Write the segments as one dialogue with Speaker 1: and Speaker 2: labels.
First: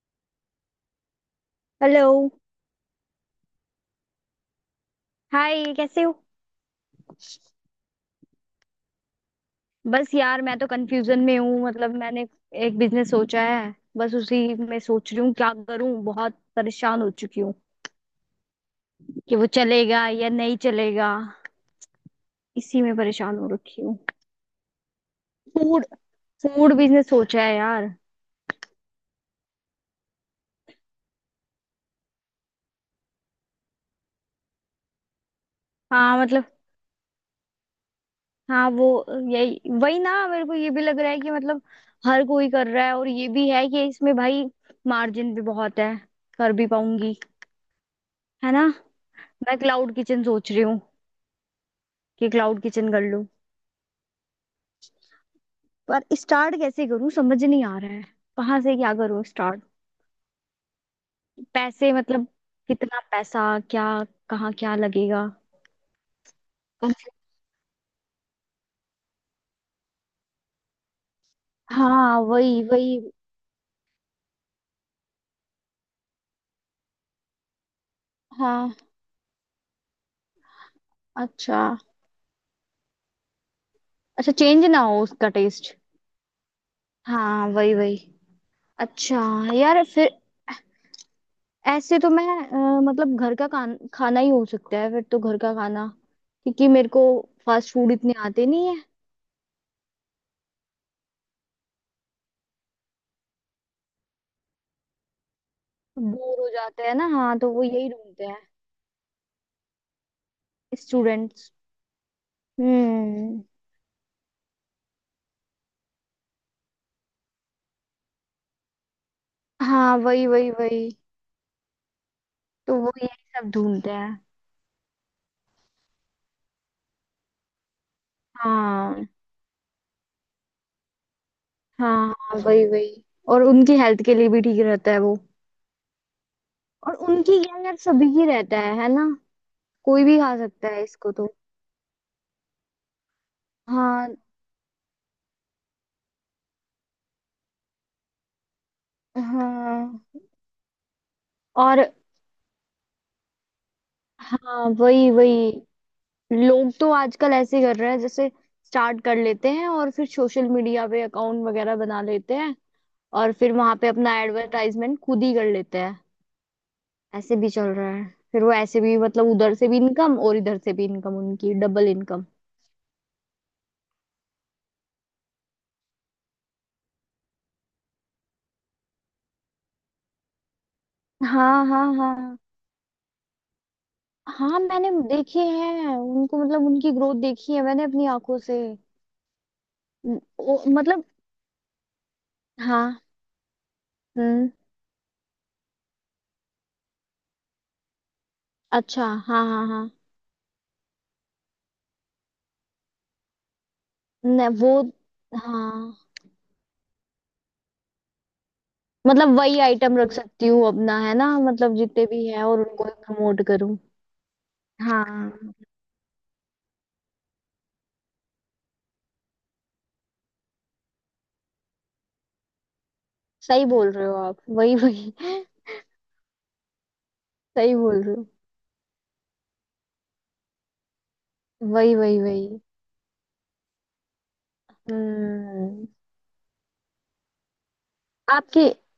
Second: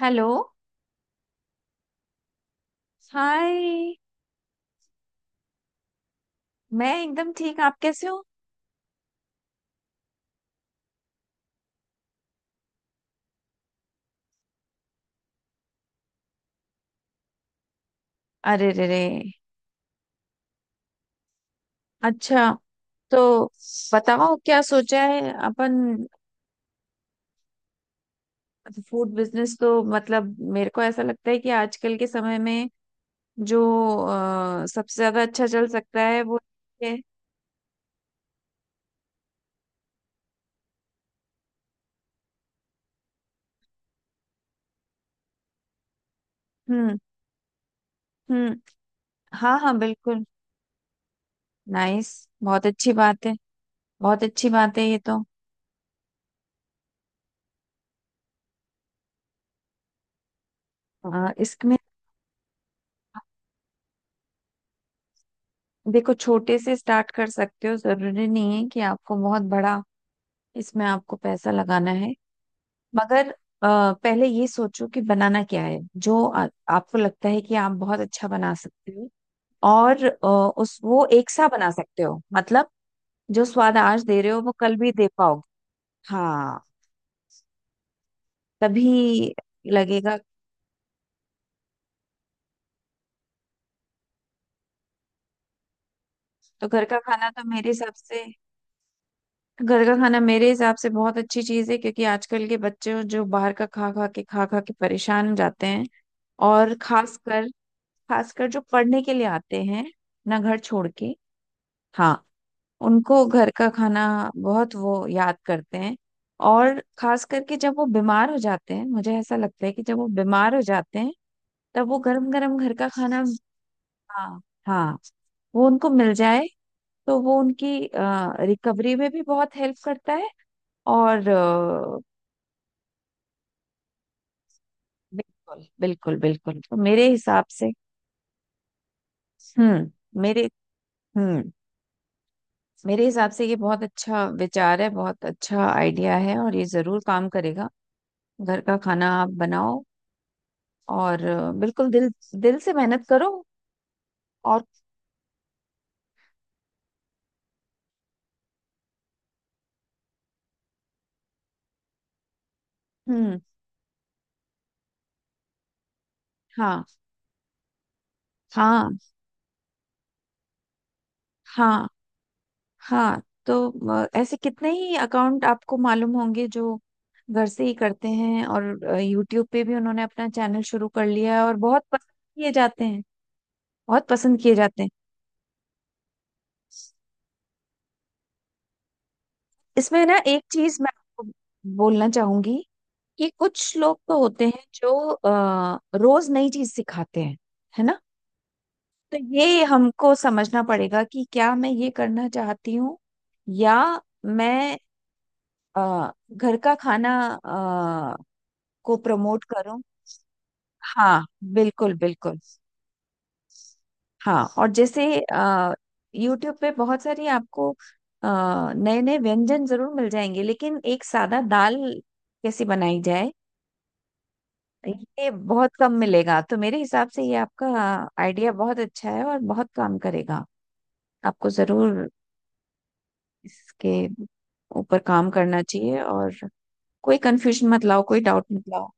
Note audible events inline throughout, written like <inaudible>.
Speaker 1: Hello.
Speaker 2: Hello.
Speaker 1: Hi.
Speaker 2: Hi, कैसे हो?
Speaker 1: मैं एकदम ठीक। आप कैसे हो?
Speaker 2: बस यार, मैं तो कंफ्यूजन में हूँ। मतलब मैंने एक बिजनेस सोचा है, बस उसी में सोच रही हूँ क्या करूँ। बहुत परेशान हो चुकी हूँ
Speaker 1: अरे रे रे।
Speaker 2: कि वो चलेगा या नहीं चलेगा।
Speaker 1: अच्छा।
Speaker 2: इसी में
Speaker 1: तो
Speaker 2: परेशान हो रखी हूँ।
Speaker 1: बताओ क्या सोचा है अपन।
Speaker 2: फूड फूड बिजनेस सोचा है यार।
Speaker 1: फूड बिजनेस तो मतलब मेरे को ऐसा लगता है कि आजकल के समय में जो सबसे ज्यादा अच्छा चल सकता
Speaker 2: हाँ
Speaker 1: है वो
Speaker 2: मतलब,
Speaker 1: है।
Speaker 2: हाँ वो यही वही ना। मेरे को ये भी लग रहा है कि मतलब हर कोई कर रहा है, और ये भी है कि इसमें भाई मार्जिन भी बहुत है। कर भी
Speaker 1: हम्म।
Speaker 2: पाऊंगी, है
Speaker 1: हम्म।
Speaker 2: ना? मैं
Speaker 1: हाँ, हाँ,
Speaker 2: क्लाउड किचन
Speaker 1: बिल्कुल।
Speaker 2: सोच रही हूँ
Speaker 1: नाइस।
Speaker 2: कि क्लाउड
Speaker 1: बहुत
Speaker 2: किचन
Speaker 1: अच्छी
Speaker 2: कर लूं।
Speaker 1: बात है। बहुत अच्छी बात है ये तो।
Speaker 2: पर स्टार्ट कैसे करूं समझ नहीं आ रहा है। कहाँ से क्या करूं स्टार्ट?
Speaker 1: इसमें
Speaker 2: पैसे मतलब, कितना पैसा, क्या, कहाँ क्या लगेगा?
Speaker 1: देखो, छोटे से
Speaker 2: कौन
Speaker 1: स्टार्ट
Speaker 2: से-
Speaker 1: कर सकते हो, जरूरी नहीं है कि आपको बहुत बड़ा इसमें आपको पैसा लगाना है।
Speaker 2: हाँ वही वही।
Speaker 1: मगर पहले ये सोचो कि बनाना क्या है, जो आपको लगता है कि आप बहुत अच्छा बना
Speaker 2: हाँ,
Speaker 1: सकते हो। और उस वो एक सा
Speaker 2: अच्छा।
Speaker 1: बना सकते हो मतलब, जो स्वाद आज दे रहे
Speaker 2: अच्छा,
Speaker 1: हो वो
Speaker 2: चेंज
Speaker 1: कल
Speaker 2: ना
Speaker 1: भी
Speaker 2: हो
Speaker 1: दे
Speaker 2: उसका
Speaker 1: पाओगे।
Speaker 2: टेस्ट।
Speaker 1: हाँ,
Speaker 2: हाँ वही वही। अच्छा
Speaker 1: तभी
Speaker 2: यार, फिर
Speaker 1: लगेगा।
Speaker 2: ऐसे तो मैं मतलब खाना ही हो सकता है फिर। तो घर का खाना,
Speaker 1: तो
Speaker 2: क्योंकि
Speaker 1: घर
Speaker 2: मेरे
Speaker 1: का
Speaker 2: को
Speaker 1: खाना तो मेरे
Speaker 2: फास्ट फूड
Speaker 1: हिसाब
Speaker 2: इतने
Speaker 1: से,
Speaker 2: आते नहीं है।
Speaker 1: घर का खाना मेरे हिसाब से बहुत अच्छी चीज है, क्योंकि आजकल के बच्चे जो बाहर का खा खा के परेशान हो जाते हैं।
Speaker 2: बोर हो
Speaker 1: और
Speaker 2: जाते हैं ना, हाँ।
Speaker 1: खासकर,
Speaker 2: तो वो यही ढूंढते हैं।
Speaker 1: खासकर जो पढ़ने के लिए आते हैं अपना घर छोड़ के।
Speaker 2: स्टूडेंट्स।
Speaker 1: हाँ। उनको
Speaker 2: हम्म।
Speaker 1: घर का खाना बहुत वो याद करते हैं। और खास करके जब वो बीमार हो जाते हैं, मुझे ऐसा लगता है कि जब
Speaker 2: हाँ
Speaker 1: वो
Speaker 2: वही वही
Speaker 1: बीमार हो
Speaker 2: वही।
Speaker 1: जाते हैं तब वो गरम गरम घर
Speaker 2: तो
Speaker 1: का
Speaker 2: वो यही
Speaker 1: खाना।
Speaker 2: सब ढूंढते हैं।
Speaker 1: हाँ, हाँ। वो उनको मिल जाए तो वो उनकी रिकवरी
Speaker 2: हाँ।
Speaker 1: में भी बहुत हेल्प करता है। और
Speaker 2: हाँ, हाँ वही वही। और उनकी हेल्थ के लिए भी ठीक रहता है वो।
Speaker 1: बिल्कुल, बिल्कुल, बिल्कुल। तो
Speaker 2: और उनकी क्या यार, सभी की रहता है ना? कोई भी
Speaker 1: हम्म
Speaker 2: खा
Speaker 1: मेरे
Speaker 2: सकता है इसको तो।
Speaker 1: हम्म मेरे हिसाब से ये बहुत
Speaker 2: हाँ।
Speaker 1: अच्छा विचार है, बहुत अच्छा आइडिया है, और ये जरूर काम करेगा। घर का खाना आप बनाओ,
Speaker 2: हाँ
Speaker 1: और बिल्कुल
Speaker 2: और
Speaker 1: दिल दिल से मेहनत करो। और।
Speaker 2: हाँ वही वही। लोग तो आजकल ऐसे कर रहे हैं, जैसे स्टार्ट कर लेते हैं और फिर सोशल मीडिया पे अकाउंट वगैरह बना लेते हैं, और
Speaker 1: हम्म।
Speaker 2: फिर वहां पे अपना एडवर्टाइजमेंट खुद ही कर लेते हैं।
Speaker 1: हाँ,
Speaker 2: ऐसे भी चल रहा है। फिर वो ऐसे
Speaker 1: हाँ,
Speaker 2: भी मतलब उधर से भी इनकम और इधर से भी इनकम, उनकी
Speaker 1: हाँ।
Speaker 2: Double income.
Speaker 1: हाँ, तो ऐसे कितने ही अकाउंट आपको मालूम होंगे जो घर से ही करते हैं, और यूट्यूब पे भी उन्होंने अपना चैनल शुरू कर लिया है, और
Speaker 2: हाँ
Speaker 1: बहुत
Speaker 2: हाँ
Speaker 1: पसंद
Speaker 2: हाँ।
Speaker 1: किए जाते हैं। बहुत पसंद किए
Speaker 2: हाँ
Speaker 1: जाते हैं।
Speaker 2: मैंने देखे हैं उनको। मतलब उनकी ग्रोथ देखी है मैंने अपनी आंखों से।
Speaker 1: इसमें ना एक चीज मैं
Speaker 2: मतलब
Speaker 1: आपको बोलना चाहूंगी,
Speaker 2: हाँ।
Speaker 1: कि कुछ लोग तो होते
Speaker 2: हम्म।
Speaker 1: हैं जो रोज नई चीज सिखाते हैं, है ना।
Speaker 2: अच्छा
Speaker 1: तो
Speaker 2: हाँ
Speaker 1: ये
Speaker 2: हाँ हाँ।
Speaker 1: हमको समझना पड़ेगा कि क्या मैं ये करना चाहती हूँ, या
Speaker 2: न, वो
Speaker 1: मैं
Speaker 2: हाँ
Speaker 1: घर का खाना अ, को
Speaker 2: मतलब
Speaker 1: प्रमोट
Speaker 2: वही
Speaker 1: करूँ।
Speaker 2: आइटम रख सकती हूँ अपना, है
Speaker 1: हाँ,
Speaker 2: ना? मतलब
Speaker 1: बिल्कुल,
Speaker 2: जितने भी
Speaker 1: बिल्कुल।
Speaker 2: है और उनको प्रमोट करूँ।
Speaker 1: हाँ, और जैसे
Speaker 2: हाँ।
Speaker 1: YouTube पे बहुत सारी आपको नए नए व्यंजन जरूर मिल जाएंगे, लेकिन एक सादा दाल कैसे बनाई जाए,
Speaker 2: सही बोल रहे हो आप, वही वही
Speaker 1: ये
Speaker 2: <laughs>
Speaker 1: बहुत कम मिलेगा। तो मेरे हिसाब से ये आपका
Speaker 2: सही बोल रहे हो।
Speaker 1: आइडिया बहुत अच्छा है और बहुत काम करेगा। आपको
Speaker 2: वही
Speaker 1: जरूर
Speaker 2: वही वही।
Speaker 1: इसके ऊपर काम करना
Speaker 2: हम्म।
Speaker 1: चाहिए, और कोई कंफ्यूजन मत लाओ, कोई डाउट
Speaker 2: आपके,
Speaker 1: मत लाओ।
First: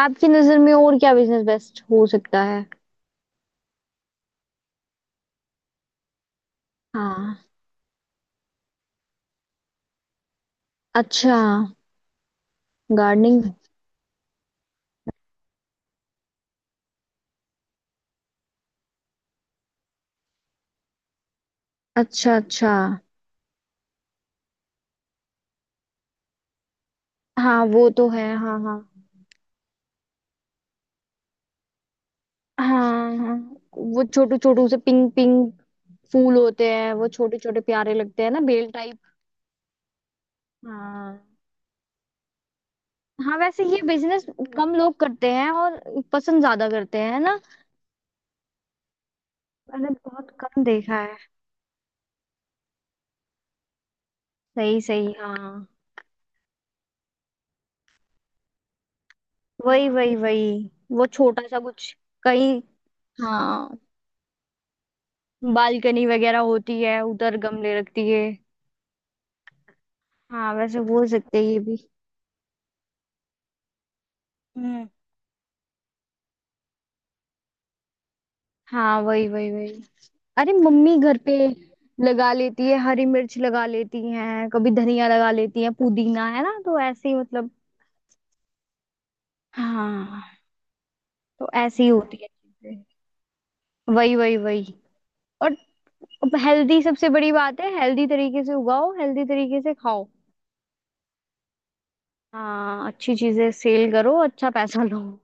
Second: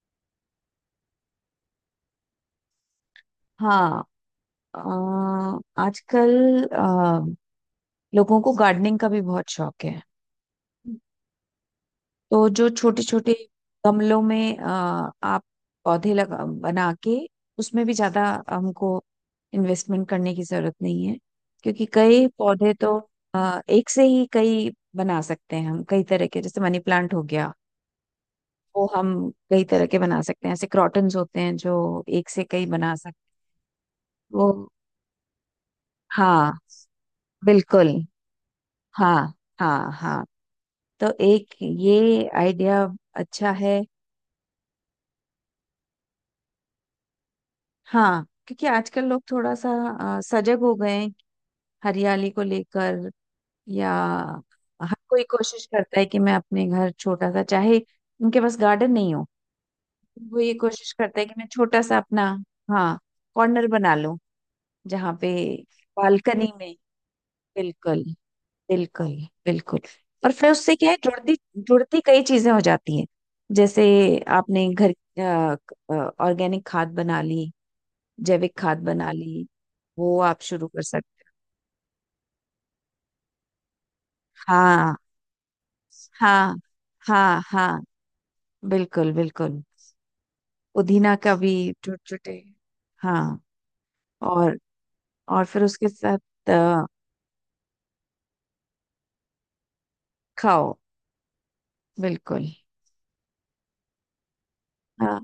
Speaker 2: आपकी नजर में और क्या बिजनेस बेस्ट हो सकता है?
Speaker 1: हाँ। अ, आजकल
Speaker 2: हाँ।
Speaker 1: अ, लोगों को गार्डनिंग का भी बहुत शौक है।
Speaker 2: अच्छा।
Speaker 1: तो जो छोटे छोटे
Speaker 2: गार्डनिंग।
Speaker 1: गमलों में आप पौधे लगा बना के, उसमें भी ज्यादा हमको इन्वेस्टमेंट करने की जरूरत नहीं है, क्योंकि कई
Speaker 2: अच्छा,
Speaker 1: पौधे
Speaker 2: अच्छा।
Speaker 1: तो एक से ही कई बना सकते हैं हम, कई तरह के, जैसे मनी प्लांट हो गया।
Speaker 2: हाँ वो तो है, हाँ हाँ।
Speaker 1: वो हम कई तरह के बना सकते हैं। ऐसे क्रॉटन्स होते हैं जो एक से कई
Speaker 2: हाँ
Speaker 1: बना सकते
Speaker 2: हाँ, वो छोटू
Speaker 1: हैं
Speaker 2: छोटू
Speaker 1: वो।
Speaker 2: से पिंक पिंक फूल
Speaker 1: हाँ,
Speaker 2: होते हैं वो छोटे छोटे,
Speaker 1: बिल्कुल।
Speaker 2: प्यारे लगते हैं ना, बेल टाइप।
Speaker 1: हाँ, हाँ, हाँ। तो
Speaker 2: हाँ।
Speaker 1: एक ये आइडिया
Speaker 2: हाँ
Speaker 1: अच्छा
Speaker 2: वैसे ये
Speaker 1: है।
Speaker 2: बिजनेस कम लोग करते हैं और पसंद ज्यादा करते हैं ना।
Speaker 1: हाँ, क्योंकि आजकल लोग थोड़ा सा
Speaker 2: मैंने बहुत
Speaker 1: सजग
Speaker 2: कम
Speaker 1: हो गए
Speaker 2: देखा
Speaker 1: हैं,
Speaker 2: है।
Speaker 1: हरियाली को लेकर। या
Speaker 2: सही
Speaker 1: हर
Speaker 2: सही
Speaker 1: कोई कोशिश
Speaker 2: हाँ।
Speaker 1: करता है कि मैं अपने घर छोटा सा, चाहे उनके पास गार्डन नहीं हो,
Speaker 2: वही वही
Speaker 1: वो
Speaker 2: वही।
Speaker 1: ये कोशिश
Speaker 2: वो
Speaker 1: करता है कि मैं
Speaker 2: छोटा सा
Speaker 1: छोटा
Speaker 2: कुछ
Speaker 1: सा अपना,
Speaker 2: कहीं।
Speaker 1: हाँ, कॉर्नर
Speaker 2: हाँ।
Speaker 1: बना लूं, जहाँ पे
Speaker 2: बालकनी वगैरह
Speaker 1: बालकनी में।
Speaker 2: होती है, उधर गमले
Speaker 1: बिल्कुल,
Speaker 2: रखती है।
Speaker 1: बिल्कुल, बिल्कुल। और फिर
Speaker 2: हाँ
Speaker 1: उससे
Speaker 2: वैसे
Speaker 1: क्या है
Speaker 2: बोल
Speaker 1: जुड़ती,
Speaker 2: सकते हैं ये भी।
Speaker 1: जुड़ती कई चीजें हो जाती हैं। जैसे आपने
Speaker 2: हम्म।
Speaker 1: घर ऑर्गेनिक खाद बना ली, जैविक खाद
Speaker 2: हाँ
Speaker 1: बना
Speaker 2: वही
Speaker 1: ली,
Speaker 2: वही वही।
Speaker 1: वो आप
Speaker 2: अरे
Speaker 1: शुरू कर
Speaker 2: मम्मी घर
Speaker 1: सकते
Speaker 2: पे लगा लेती है, हरी मिर्च लगा लेती
Speaker 1: हो।
Speaker 2: हैं, कभी
Speaker 1: हाँ,
Speaker 2: धनिया लगा लेती हैं, पुदीना, है
Speaker 1: हाँ,
Speaker 2: ना? तो ऐसे ही
Speaker 1: हाँ।
Speaker 2: मतलब।
Speaker 1: हाँ, बिल्कुल, बिल्कुल।
Speaker 2: हाँ।
Speaker 1: पुदीना का
Speaker 2: तो
Speaker 1: भी
Speaker 2: ऐसी ही होती है
Speaker 1: चुटचुटे।
Speaker 2: चीजें।
Speaker 1: हाँ।
Speaker 2: वही वही
Speaker 1: और
Speaker 2: वही।
Speaker 1: और
Speaker 2: और
Speaker 1: फिर उसके साथ
Speaker 2: हेल्दी
Speaker 1: अ,
Speaker 2: सबसे बड़ी बात है। हेल्दी तरीके से उगाओ, हेल्दी तरीके से खाओ।
Speaker 1: खाओ, बिल्कुल।
Speaker 2: हाँ अच्छी चीजें सेल करो, अच्छा पैसा लो।
Speaker 1: हाँ,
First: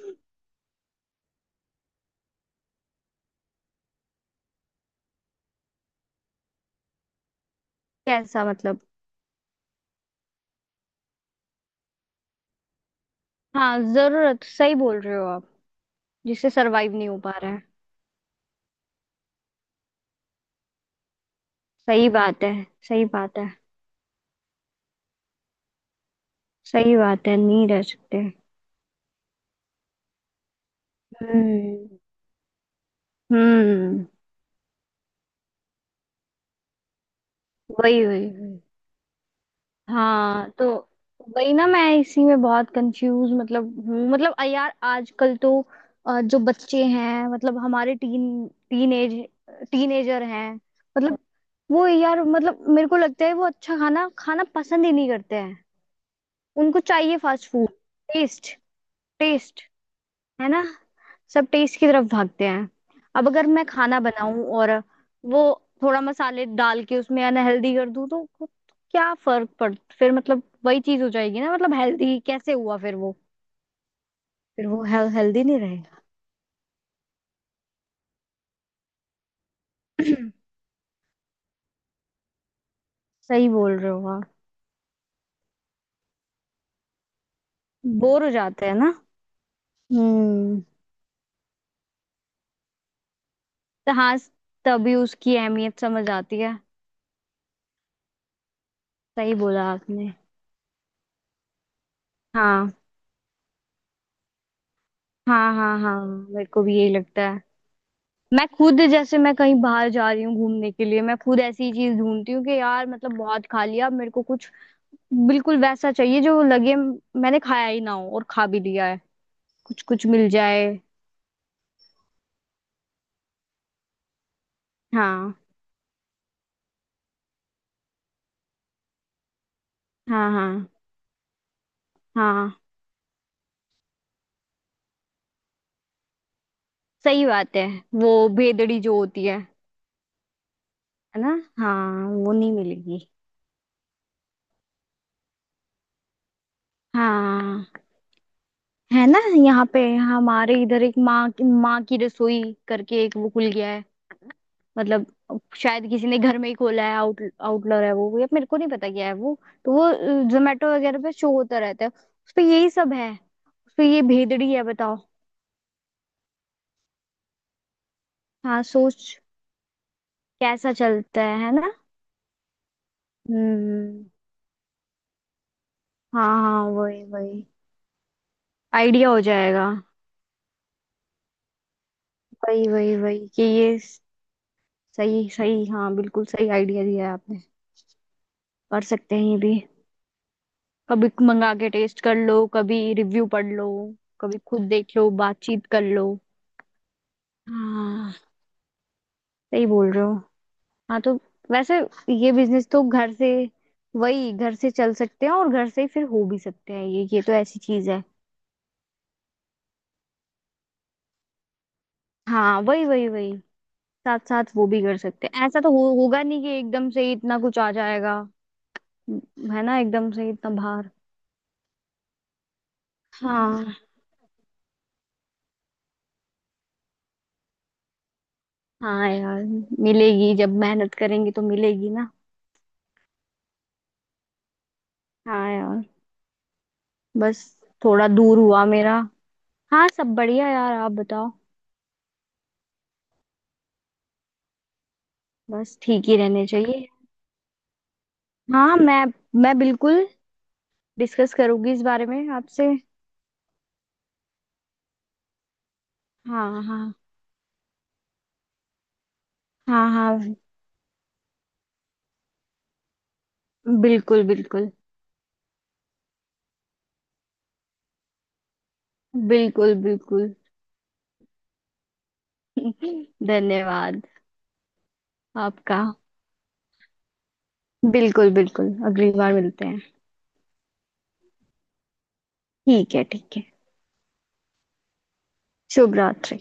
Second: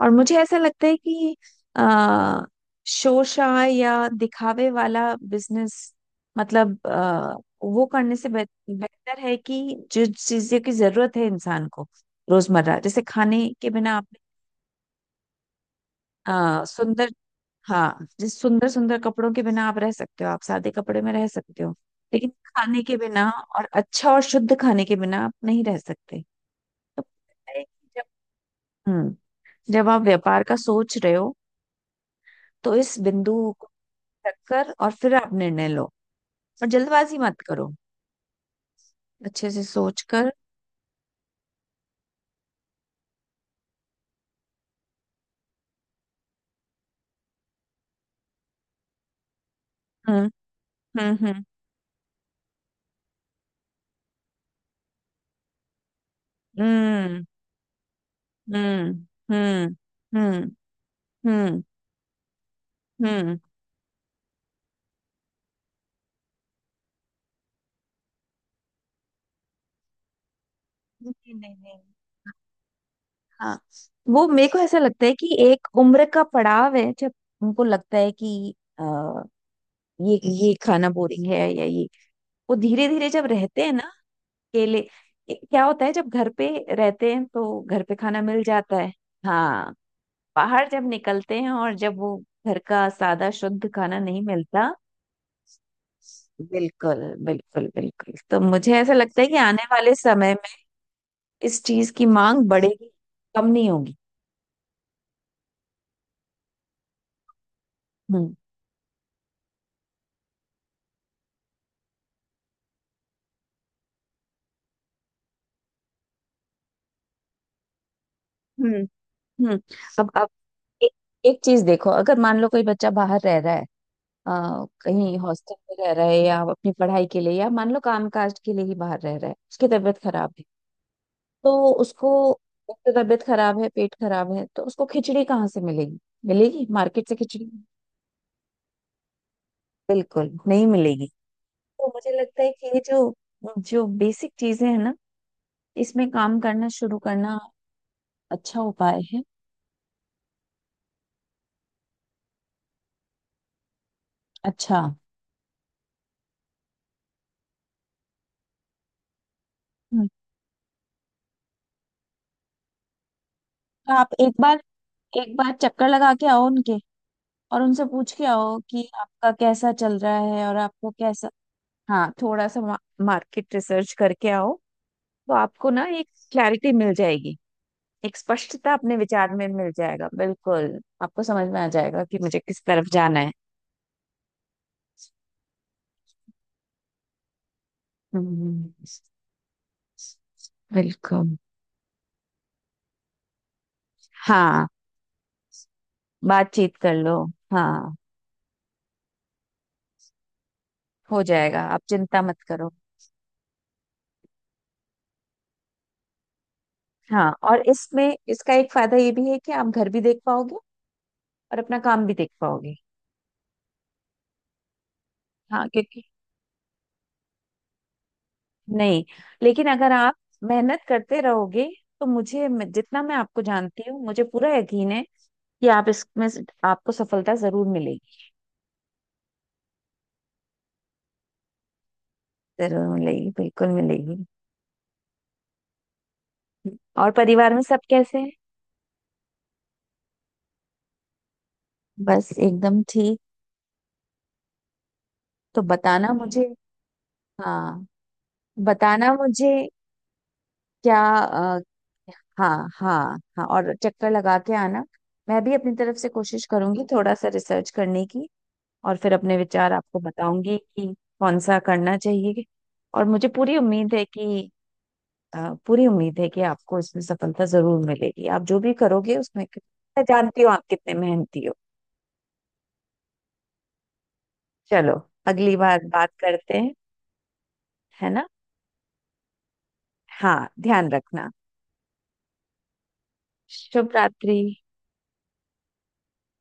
Speaker 1: और मुझे ऐसा लगता है कि आ, शोशा या दिखावे वाला बिजनेस, मतलब वो करने से
Speaker 2: कैसा मतलब?
Speaker 1: बेहतर है कि जो चीजों की जरूरत है इंसान को, रोजमर्रा, जैसे खाने के
Speaker 2: हाँ
Speaker 1: बिना आप,
Speaker 2: जरूरत, सही बोल रहे हो आप। जिससे सरवाइव नहीं
Speaker 1: सुंदर,
Speaker 2: हो पा रहा है।
Speaker 1: हाँ, जिस सुंदर सुंदर कपड़ों के बिना आप रह सकते हो, आप सादे कपड़े में रह सकते हो,
Speaker 2: सही
Speaker 1: लेकिन
Speaker 2: बात है।
Speaker 1: खाने के
Speaker 2: सही
Speaker 1: बिना,
Speaker 2: बात है।
Speaker 1: और अच्छा और शुद्ध खाने के बिना आप नहीं रह सकते।
Speaker 2: सही
Speaker 1: तो मुझे
Speaker 2: बात है,
Speaker 1: लगता है
Speaker 2: नहीं रह
Speaker 1: कि
Speaker 2: सकते।
Speaker 1: जब, हम्म जब आप व्यापार का सोच रहे हो,
Speaker 2: हम्म।
Speaker 1: तो इस बिंदु को
Speaker 2: हम्म।
Speaker 1: रखकर, और फिर आप निर्णय लो, और जल्दबाजी मत करो,
Speaker 2: वही वही वही।
Speaker 1: अच्छे से सोच कर।
Speaker 2: हाँ तो वही ना, मैं इसी में बहुत कंफ्यूज मतलब हूँ। मतलब अ यार, आजकल तो जो बच्चे हैं मतलब हमारे टीनेजर
Speaker 1: हम्म।
Speaker 2: हैं। मतलब
Speaker 1: हम्म।
Speaker 2: वो यार, मतलब मेरे को लगता है वो अच्छा खाना खाना पसंद ही नहीं करते हैं। उनको चाहिए
Speaker 1: हम्म।
Speaker 2: फास्ट फूड, टेस्ट,
Speaker 1: हम्म।
Speaker 2: टेस्ट,
Speaker 1: हम्म।
Speaker 2: है
Speaker 1: हम्म।
Speaker 2: ना? सब
Speaker 1: हम्म।
Speaker 2: टेस्ट की तरफ भागते हैं। अब
Speaker 1: हम्म।
Speaker 2: अगर मैं खाना बनाऊं और वो थोड़ा मसाले डाल के उसमें अनहेल्दी कर दूं, तो क्या फर्क पड़, फिर मतलब वही चीज हो
Speaker 1: नहीं,
Speaker 2: जाएगी ना।
Speaker 1: नहीं,
Speaker 2: मतलब
Speaker 1: नहीं।
Speaker 2: हेल्दी कैसे हुआ फिर वो?
Speaker 1: हाँ, वो मेरे को
Speaker 2: फिर
Speaker 1: ऐसा
Speaker 2: वो
Speaker 1: लगता है कि
Speaker 2: हेल्दी नहीं
Speaker 1: एक
Speaker 2: रहेगा।
Speaker 1: उम्र का पड़ाव है, जब उनको लगता है कि आ, ये ये खाना बोरिंग है, या ये, वो धीरे धीरे जब
Speaker 2: <clears throat> सही
Speaker 1: रहते हैं
Speaker 2: बोल
Speaker 1: ना,
Speaker 2: रहे हो आप।
Speaker 1: अकेले। क्या होता है जब घर पे रहते हैं तो घर पे खाना
Speaker 2: बोर हो
Speaker 1: मिल
Speaker 2: जाते हैं
Speaker 1: जाता
Speaker 2: ना।
Speaker 1: है। हाँ।
Speaker 2: हम्म।
Speaker 1: बाहर जब निकलते हैं, और जब वो घर का सादा शुद्ध
Speaker 2: तो
Speaker 1: खाना
Speaker 2: हाँ,
Speaker 1: नहीं मिलता।
Speaker 2: तभी उसकी अहमियत समझ आती है।
Speaker 1: बिल्कुल, बिल्कुल, बिल्कुल। तो मुझे ऐसा लगता है
Speaker 2: सही
Speaker 1: कि आने
Speaker 2: बोला
Speaker 1: वाले
Speaker 2: आपने।
Speaker 1: समय में इस चीज की मांग
Speaker 2: हाँ
Speaker 1: बढ़ेगी, कम नहीं होगी।
Speaker 2: हाँ हाँ, हाँ मेरे को भी यही लगता है।
Speaker 1: हम्म।
Speaker 2: मैं खुद जैसे मैं कहीं बाहर जा रही हूँ घूमने के लिए, मैं खुद ऐसी चीज ढूंढती हूँ कि यार मतलब बहुत खा लिया, अब मेरे को कुछ बिल्कुल वैसा चाहिए जो लगे मैंने खाया ही ना हो, और खा भी
Speaker 1: हम्म।
Speaker 2: लिया है।
Speaker 1: हम्म।
Speaker 2: कुछ कुछ
Speaker 1: अब
Speaker 2: मिल जाए।
Speaker 1: एक, एक चीज देखो। अगर मान लो कोई बच्चा बाहर रह रहा है, कहीं
Speaker 2: हाँ।
Speaker 1: हॉस्टल में रह रहा है, या अपनी पढ़ाई के लिए, या मान लो काम काज के लिए ही बाहर रह रहा है, उसकी तबीयत
Speaker 2: हाँ
Speaker 1: खराब है।
Speaker 2: हाँ।
Speaker 1: तो उसको,
Speaker 2: हाँ
Speaker 1: एक तो तबीयत खराब है, पेट खराब है, तो उसको खिचड़ी कहाँ से मिलेगी? मिलेगी मार्केट से
Speaker 2: सही
Speaker 1: खिचड़ी?
Speaker 2: बात है, वो भेदड़ी जो होती है
Speaker 1: बिल्कुल नहीं मिलेगी।
Speaker 2: है ना?
Speaker 1: तो
Speaker 2: हाँ
Speaker 1: मुझे
Speaker 2: वो
Speaker 1: लगता है
Speaker 2: नहीं
Speaker 1: कि ये
Speaker 2: मिलेगी।
Speaker 1: जो जो बेसिक चीजें हैं ना, इसमें काम करना शुरू करना
Speaker 2: हाँ।
Speaker 1: अच्छा उपाय
Speaker 2: है ना?
Speaker 1: है।
Speaker 2: यहाँ पे हमारे इधर एक माँ की रसोई करके एक वो खुल गया है।
Speaker 1: अच्छा।
Speaker 2: मतलब शायद किसी ने घर में ही खोला है, आउट आउटलर है वो, या मेरे को नहीं पता क्या है वो। तो वो
Speaker 1: हम्म।
Speaker 2: जोमेटो वगैरह पे शो होता रहता है, उस पे यही सब है। उस पे
Speaker 1: तो
Speaker 2: ये
Speaker 1: आप एक
Speaker 2: भेदड़ी
Speaker 1: बार,
Speaker 2: है, बताओ।
Speaker 1: एक बार चक्कर लगा के आओ उनके, और उनसे पूछ के आओ
Speaker 2: हाँ
Speaker 1: कि
Speaker 2: सोच,
Speaker 1: आपका कैसा चल रहा है, और
Speaker 2: कैसा
Speaker 1: आपको
Speaker 2: चलता
Speaker 1: कैसा।
Speaker 2: है ना।
Speaker 1: हाँ, थोड़ा सा मार्केट रिसर्च
Speaker 2: हम्म।
Speaker 1: करके आओ, तो आपको ना एक
Speaker 2: हाँ हाँ
Speaker 1: क्लैरिटी मिल
Speaker 2: वही
Speaker 1: जाएगी,
Speaker 2: वही।
Speaker 1: एक स्पष्टता अपने
Speaker 2: आइडिया हो
Speaker 1: विचार में
Speaker 2: जाएगा।
Speaker 1: मिल जाएगा, बिल्कुल आपको समझ में आ जाएगा कि मुझे किस
Speaker 2: वही
Speaker 1: तरफ
Speaker 2: वही
Speaker 1: जाना
Speaker 2: वही
Speaker 1: है।
Speaker 2: कि ये। सही सही हाँ, बिल्कुल सही आइडिया दिया है आपने।
Speaker 1: हम्म।
Speaker 2: कर सकते हैं ये भी। कभी
Speaker 1: बिल्कुल।
Speaker 2: मंगा के टेस्ट कर लो, कभी रिव्यू पढ़ लो, कभी खुद
Speaker 1: हाँ,
Speaker 2: देख लो, बातचीत कर लो।
Speaker 1: बातचीत कर लो। हाँ।
Speaker 2: हाँ। सही बोल रहे हो। हाँ तो
Speaker 1: हो जाएगा,
Speaker 2: वैसे
Speaker 1: आप चिंता
Speaker 2: ये
Speaker 1: मत
Speaker 2: बिजनेस
Speaker 1: करो।
Speaker 2: तो घर से, वही घर से चल सकते हैं, और घर से ही फिर हो भी सकते हैं। ये
Speaker 1: हाँ,
Speaker 2: तो ऐसी
Speaker 1: और
Speaker 2: चीज है।
Speaker 1: इसमें इसका एक फायदा ये भी है कि आप घर भी देख पाओगे, और अपना काम भी देख
Speaker 2: हाँ
Speaker 1: पाओगे।
Speaker 2: वही वही वही। साथ साथ वो भी कर सकते हैं। ऐसा
Speaker 1: हाँ,
Speaker 2: तो
Speaker 1: क्योंकि,
Speaker 2: होगा नहीं कि एकदम से ही इतना कुछ आ जाएगा।
Speaker 1: नहीं,
Speaker 2: है
Speaker 1: लेकिन
Speaker 2: ना?
Speaker 1: अगर
Speaker 2: एकदम
Speaker 1: आप
Speaker 2: से ही इतना
Speaker 1: मेहनत
Speaker 2: भार।
Speaker 1: करते रहोगे, तो जितना मैं आपको
Speaker 2: हाँ।
Speaker 1: जानती हूँ, मुझे पूरा यकीन है कि आप इसमें आपको सफलता जरूर मिलेगी।
Speaker 2: हाँ यार, मिलेगी। जब मेहनत करेंगे तो मिलेगी ना।
Speaker 1: जरूर मिलेगी, बिल्कुल मिलेगी।
Speaker 2: हाँ यार।
Speaker 1: और
Speaker 2: बस
Speaker 1: परिवार में सब
Speaker 2: थोड़ा
Speaker 1: कैसे हैं?
Speaker 2: दूर हुआ मेरा। हाँ सब बढ़िया यार, आप बताओ।
Speaker 1: बस एकदम ठीक। तो
Speaker 2: बस ठीक
Speaker 1: बताना
Speaker 2: ही
Speaker 1: मुझे।
Speaker 2: रहने चाहिए।
Speaker 1: हाँ,
Speaker 2: हाँ मैं
Speaker 1: बताना मुझे
Speaker 2: मैं बिल्कुल
Speaker 1: क्या,
Speaker 2: डिस्कस करूंगी इस बारे में
Speaker 1: हाँ,
Speaker 2: आपसे।
Speaker 1: हाँ, हाँ। और चक्कर लगा के आना। मैं भी अपनी तरफ से कोशिश
Speaker 2: हाँ
Speaker 1: करूंगी
Speaker 2: हाँ।
Speaker 1: थोड़ा सा रिसर्च करने की, और फिर अपने विचार
Speaker 2: हाँ
Speaker 1: आपको
Speaker 2: हाँ।
Speaker 1: बताऊंगी कि कौन सा करना चाहिए। और मुझे पूरी उम्मीद है
Speaker 2: बिल्कुल
Speaker 1: कि,
Speaker 2: बिल्कुल।
Speaker 1: पूरी उम्मीद है कि आपको इसमें सफलता जरूर मिलेगी, आप जो भी करोगे उसमें।
Speaker 2: बिल्कुल
Speaker 1: मैं
Speaker 2: बिल्कुल।
Speaker 1: जानती हूँ आप कितने मेहनती हो।
Speaker 2: <laughs> धन्यवाद
Speaker 1: चलो, अगली
Speaker 2: आपका।
Speaker 1: बार बात करते हैं, है ना।
Speaker 2: बिल्कुल बिल्कुल, अगली बार मिलते हैं।
Speaker 1: हाँ, ध्यान रखना।
Speaker 2: ठीक है, ठीक है।
Speaker 1: शुभ रात्रि।
Speaker 2: शुभ रात्रि।